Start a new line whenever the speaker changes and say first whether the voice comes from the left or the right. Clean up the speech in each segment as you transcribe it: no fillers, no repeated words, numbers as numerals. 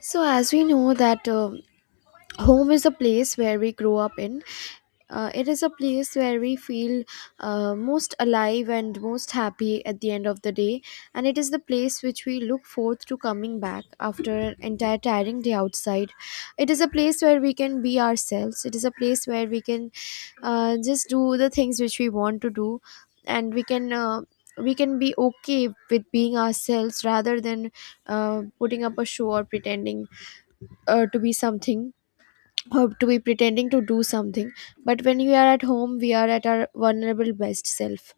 left: So, as we know that Home is a place where we grow up in. It is a place where we feel most alive and most happy at the end of the day, and it is the place which we look forward to coming back after an entire tiring day outside. It is a place where we can be ourselves. It is a place where we can just do the things which we want to do, and we can be okay with being ourselves rather than putting up a show or pretending to be something or to be pretending to do something, but when we are at home we are at our vulnerable best self.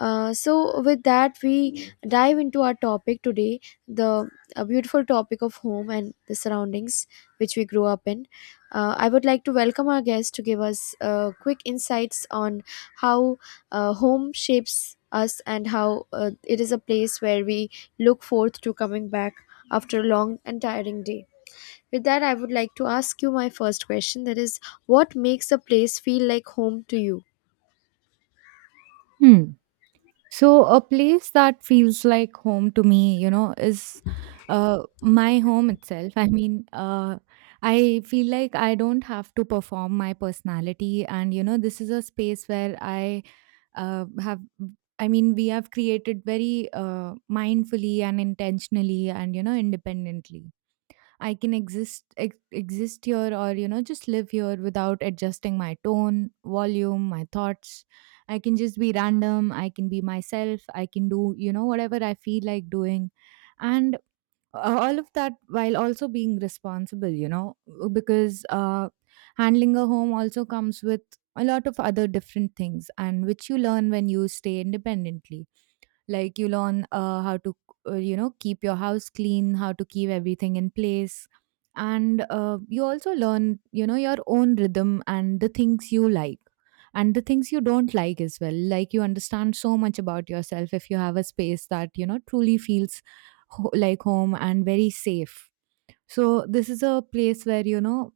left: So with that, we dive into our topic today, the a beautiful topic of home and the surroundings which we grew up in. I would like to welcome our guest to give us quick insights on how home shapes us and how it is a place where we look forth to coming back after a long and tiring day. With that, I would like to ask you my first question, that is, what makes a place feel like home to you?
right: Hmm. So, a place that feels like home to me, you know, is my home itself. I feel like I don't have to perform my personality. And, you know, this is a space where I uh, have, we have created very mindfully and intentionally and, you know, independently. I can exist here, or you know, just live here without adjusting my tone, volume, my thoughts. I can just be random, I can be myself, I can do, you know, whatever I feel like doing. And all of that while also being responsible, you know, because handling a home also comes with a lot of other different things, and which you learn when you stay independently. Like you learn how to, you know, keep your house clean, how to keep everything in place. And you also learn, you know, your own rhythm and the things you like and the things you don't like as well. Like you understand so much about yourself if you have a space that, you know, truly feels like home and very safe. So this is a place where, you know,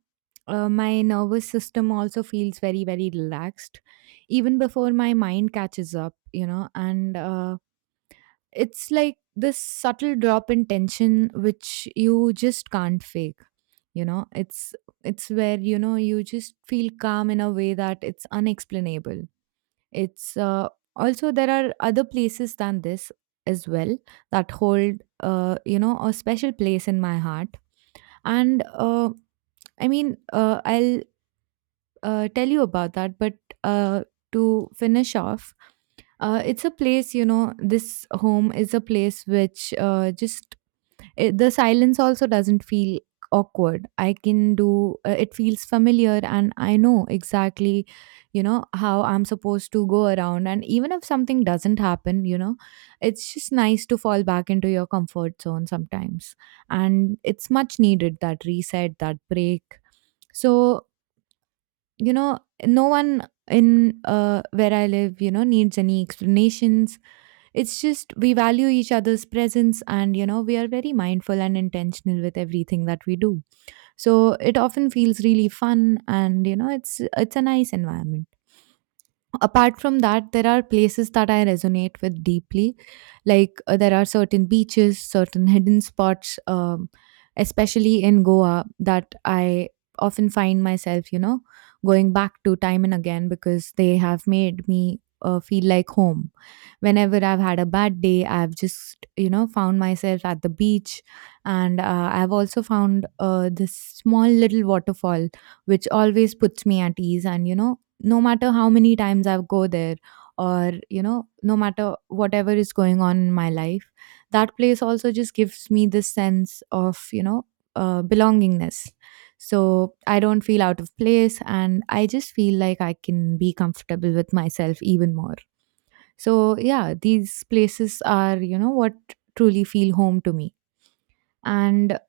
right: my nervous system also feels very, very relaxed even before my mind catches up, you know. And it's like this subtle drop in tension which you just can't fake, you know? It's where, you know, you just feel calm in a way that it's unexplainable. It's Also, there are other places than this as well that hold, you know, a special place in my heart. And I'll tell you about that. But uh, to finish off, it's a place, you know, this home is a place which the silence also doesn't feel awkward. I can do it feels familiar, and I know exactly, you know, how I'm supposed to go around. And even if something doesn't happen, you know, it's just nice to fall back into your comfort zone sometimes, and it's much needed, that reset, that break. So, you know, no one in, where I live, you know, needs any explanations. It's just we value each other's presence, and, you know, we are very mindful and intentional with everything that we do. So it often feels really fun, and, you know, it's a nice environment. Apart from that, there are places that I resonate with deeply. Like, there are certain beaches, certain hidden spots, especially in Goa, that I often find myself, you know, going back to time and again, because they have made me feel like home. Whenever I've had a bad day, I've just, you know, found myself at the beach. And I've also found this small little waterfall, which always puts me at ease, and, you know, no matter how many times I go there, or, you know, no matter whatever is going on in my life, that place also just gives me this sense of, you know, belongingness. So I don't feel out of place, and I just feel like I can be comfortable with myself even more. So, yeah, these places are, you know, what truly feel home to me. And,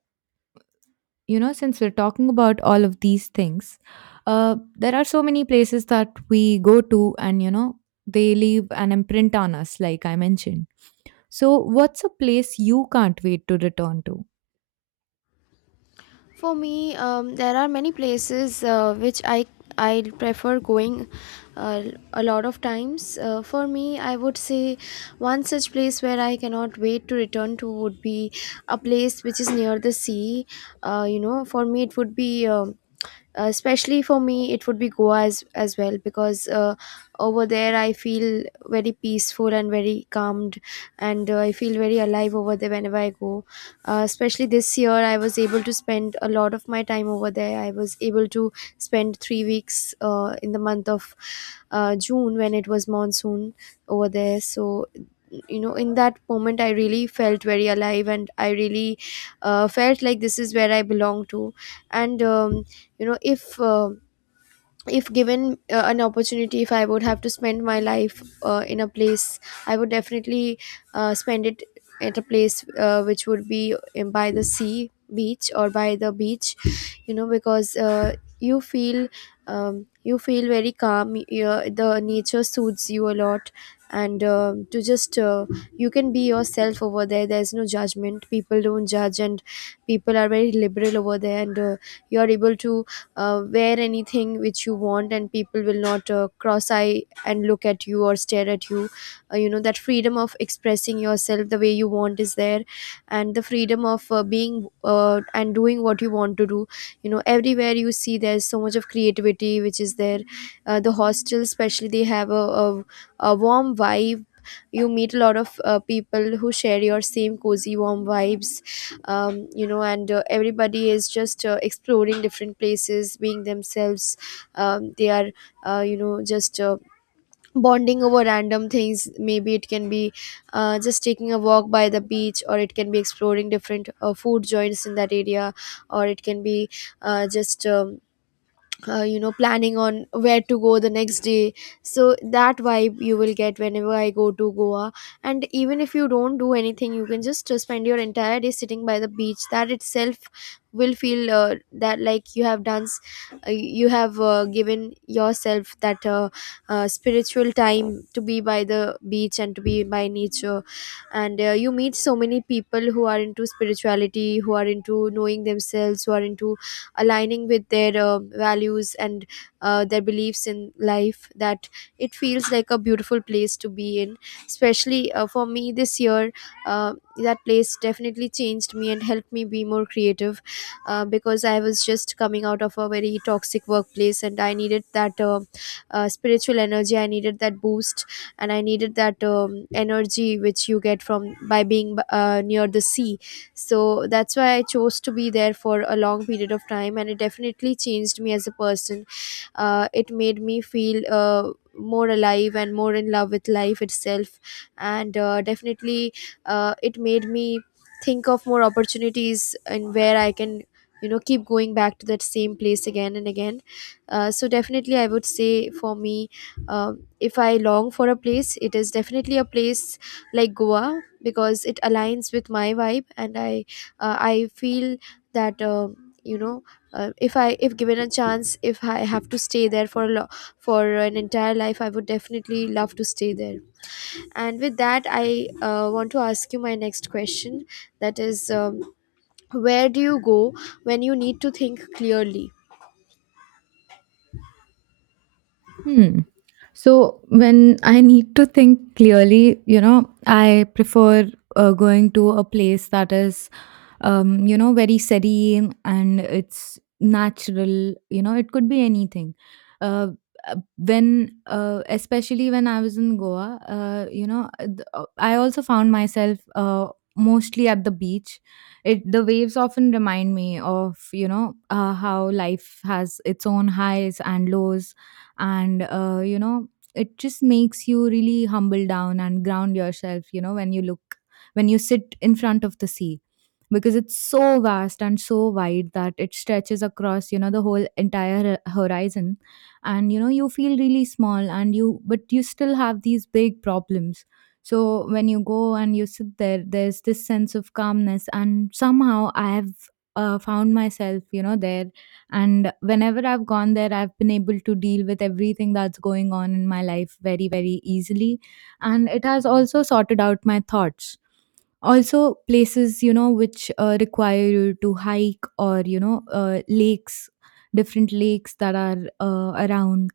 right: you know, since we're talking about all of these things, there are so many places that we go to, and, you know, they leave an imprint on us, like I mentioned. So, what's a place you can't wait to return to?
left: For me, there are many places which I prefer going uh, a lot of times. For me, I would say one such place where I cannot wait to return to would be a place which is near the sea. You know, for me, it would be especially for me, it would be Goa as well, because over there I feel very peaceful and very calmed, and I feel very alive over there whenever I go. Especially this year, I was able to spend a lot of my time over there. I was able to spend 3 weeks in the month of June, when it was monsoon over there. So, you know, in that moment, I really felt very alive and I really felt like this is where I belong to. And you know, if given an opportunity, if I would have to spend my life in a place, I would definitely spend it at a place which would be by the sea beach or by the beach, you know, because you feel you feel very calm. The nature soothes you a lot, and to just you can be yourself over there. There's no judgment, people don't judge, and people are very liberal over there, and you're able to wear anything which you want, and people will not cross eye and look at you or stare at you. You know, that freedom of expressing yourself the way you want is there, and the freedom of being and doing what you want to do. You know, everywhere you see, there's so much of creativity which is there. The hostels especially, they have a, a warm vibe. You meet a lot of people who share your same cozy warm vibes. You know, and everybody is just exploring different places, being themselves. They are you know, just bonding over random things. Maybe it can be just taking a walk by the beach, or it can be exploring different food joints in that area, or it can be just you know, planning on where to go the next day. So that vibe you will get whenever I go to Goa. And even if you don't do anything, you can just spend your entire day sitting by the beach. That itself will feel that, like, you have given yourself that spiritual time to be by the beach and to be by nature. And you meet so many people who are into spirituality, who are into knowing themselves, who are into aligning with their values and their beliefs in life, that it feels like a beautiful place to be in. Especially for me this year, that place definitely changed me and helped me be more creative, because I was just coming out of a very toxic workplace, and I needed that spiritual energy. I needed that boost, and I needed that energy which you get from by being near the sea. So that's why I chose to be there for a long period of time, and it definitely changed me as a person. It made me feel more alive and more in love with life itself. And definitely it made me think of more opportunities and where I can, you know, keep going back to that same place again and again. So definitely, I would say, for me, uh, if I long for a place, it is definitely a place like Goa, because it aligns with my vibe, and I I feel that you know, if given a chance, if I have to stay there for for an entire life, I would definitely love to stay there. And with that, I want to ask you my next question, that is, where do you go when you need to think clearly?
right: Hmm. So when I need to think clearly, you know, I prefer going to a place that is, you know, very serene and it's natural. You know, it could be anything. Uh, when, especially when I was in Goa, I also found myself mostly at the beach. It the waves often remind me of, you know, how life has its own highs and lows. And you know, it just makes you really humble down and ground yourself, you know, when you look, when you sit in front of the sea, because it's so vast and so wide that it stretches across, you know, the whole entire horizon. And you know, you feel really small, and you, but you still have these big problems. So when you go and you sit there, there's this sense of calmness, and somehow I have found myself, you know, there. And whenever I've gone there, I've been able to deal with everything that's going on in my life very, very easily, and it has also sorted out my thoughts. Also places, you know, which require you to hike, or, you know, lakes, different lakes that are around.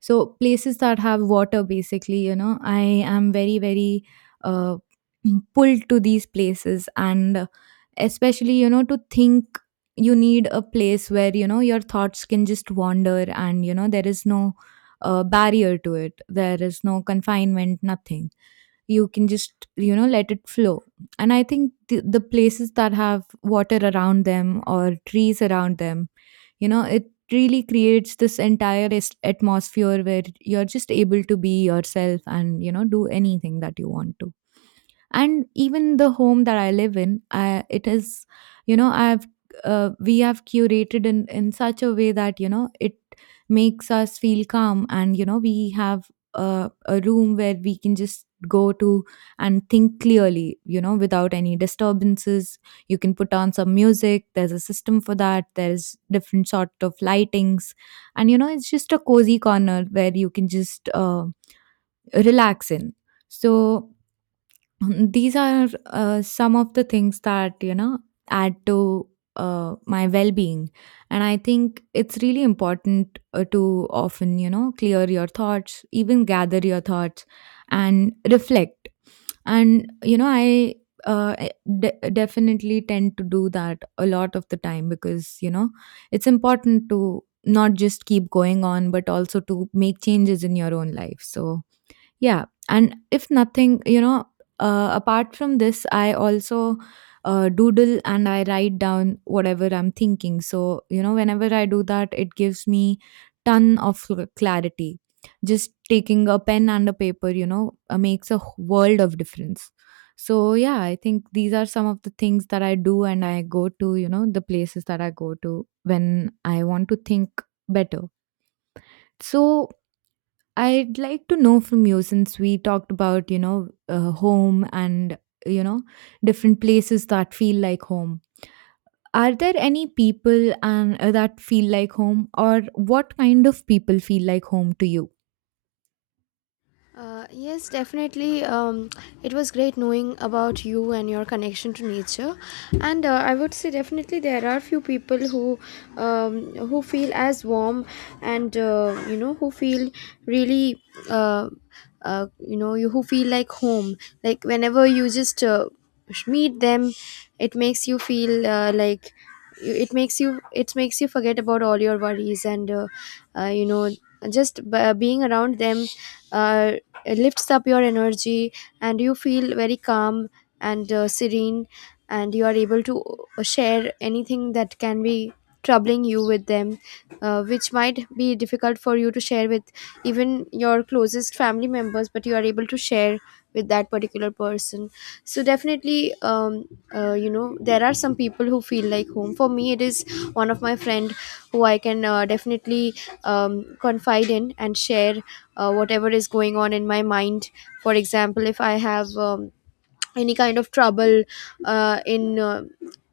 right: So places that have water, basically, you know, I am very, very uh, pulled to these places. And especially, you know, to think, you need a place where, you know, your thoughts can just wander, and you know, there is no barrier to it, there is no confinement, nothing. You can just, you know, let it flow. And I think the places that have water around them or trees around them, you know, it really creates this entire atmosphere where you're just able to be yourself and, you know, do anything that you want to. And even the home that I live in, it is, you know, I've, we have curated in such a way that, you know, it makes us feel calm. And, you know, we have a room where we can just go to and think clearly, you know, without any disturbances. You can put on some music, there's a system for that, there's different sort of lightings. And, you know, it's just a cozy corner where you can just relax in. So these are some of the things that, you know, add to my well being. And I think it's really important to often, you know, clear your thoughts, even gather your thoughts and reflect. And, you know, I uh, definitely tend to do that a lot of the time, because, you know, it's important to not just keep going on, but also to make changes in your own life. So, yeah, and if nothing, you know, apart from this, I also doodle and I write down whatever I'm thinking. So, you know, whenever I do that, it gives me ton of clarity. Just taking a pen and a paper, you know, makes a world of difference. So, yeah, I think these are some of the things that I do and I go to, you know, the places that I go to when I want to think better. So, I'd like to know from you, since we talked about, you know, home and, you know, different places that feel like home. Are there any people and that feel like home, or what kind of people feel like home to you?
left: Yes, definitely. It was great knowing about you and your connection to nature. And I would say definitely there are few people who feel as warm and you know, who feel really uh, you know, you who feel like home. Like whenever you just meet them, it makes you feel like it makes you, it makes you forget about all your worries, and you know, just being around them. Uh, it lifts up your energy, and you feel very calm and serene, and you are able to share anything that can be troubling you with them, which might be difficult for you to share with even your closest family members, but you are able to share with that particular person. So definitely, you know, there are some people who feel like home. For me, it is one of my friend who I can definitely confide in and share whatever is going on in my mind. For example, if I have any kind of trouble in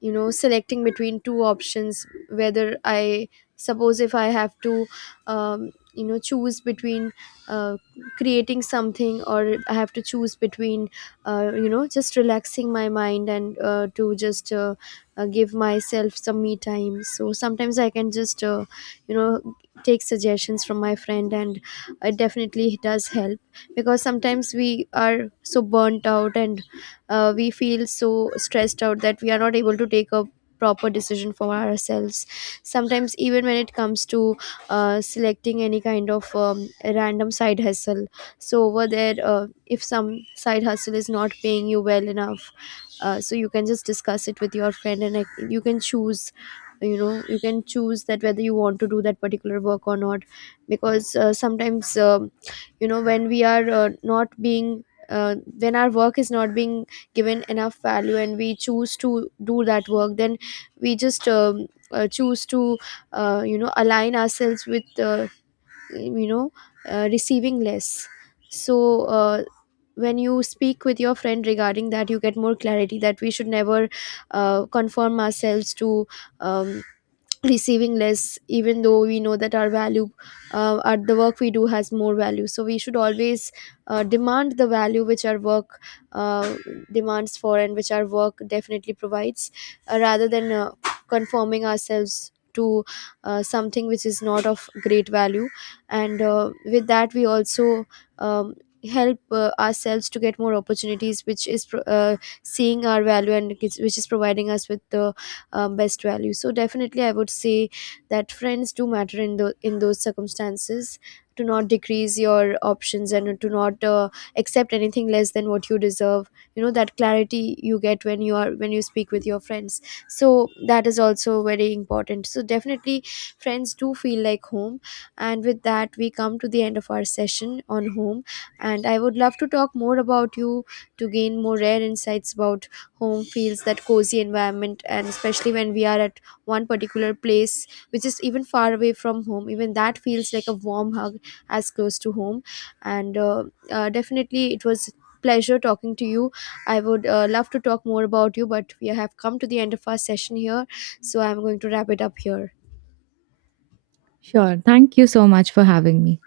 left: you know, selecting between two options, whether I, suppose if I have to you know, choose between uh, creating something, or I have to choose between you know, just relaxing my mind, and to just give myself some me time. So sometimes I can just you know, take suggestions from my friend, and it definitely does help, because sometimes we are so burnt out, and we feel so stressed out, that we are not able to take a proper decision for ourselves. Sometimes even when it comes to selecting any kind of random side hustle. So over there, if some side hustle is not paying you well enough, so you can just discuss it with your friend, and like, you can choose, you know, you can choose that whether you want to do that particular work or not. Because sometimes um, you know, when we are not being when our work is not being given enough value, and we choose to do that work, then we just choose to you know, align ourselves with you know, receiving less. So when you speak with your friend regarding that, you get more clarity that we should never conform ourselves to um, receiving less, even though we know that our value at the work we do has more value. So we should always demand the value which our work uh, demands for, and which our work definitely provides, rather than conforming ourselves to something which is not of great value. And with that, we also um, help ourselves to get more opportunities, which is seeing our value, and which is providing us with the best value. So definitely, I would say that friends do matter in the in those circumstances, to not decrease your options, and to not accept anything less than what you deserve. You know, that clarity you get when you speak with your friends. So that is also very important. So definitely, friends do feel like home. And with that, we come to the end of our session on home, and I would love to talk more about you, to gain more rare insights about home feels, that cozy environment, and especially when we are at one particular place which is even far away from home, even that feels like a warm hug, as close to home. And definitely it was pleasure talking to you. I would love to talk more about you, but we have come to the end of our session here, so I'm going to wrap it up here.
right: Sure. Thank you so much for having me.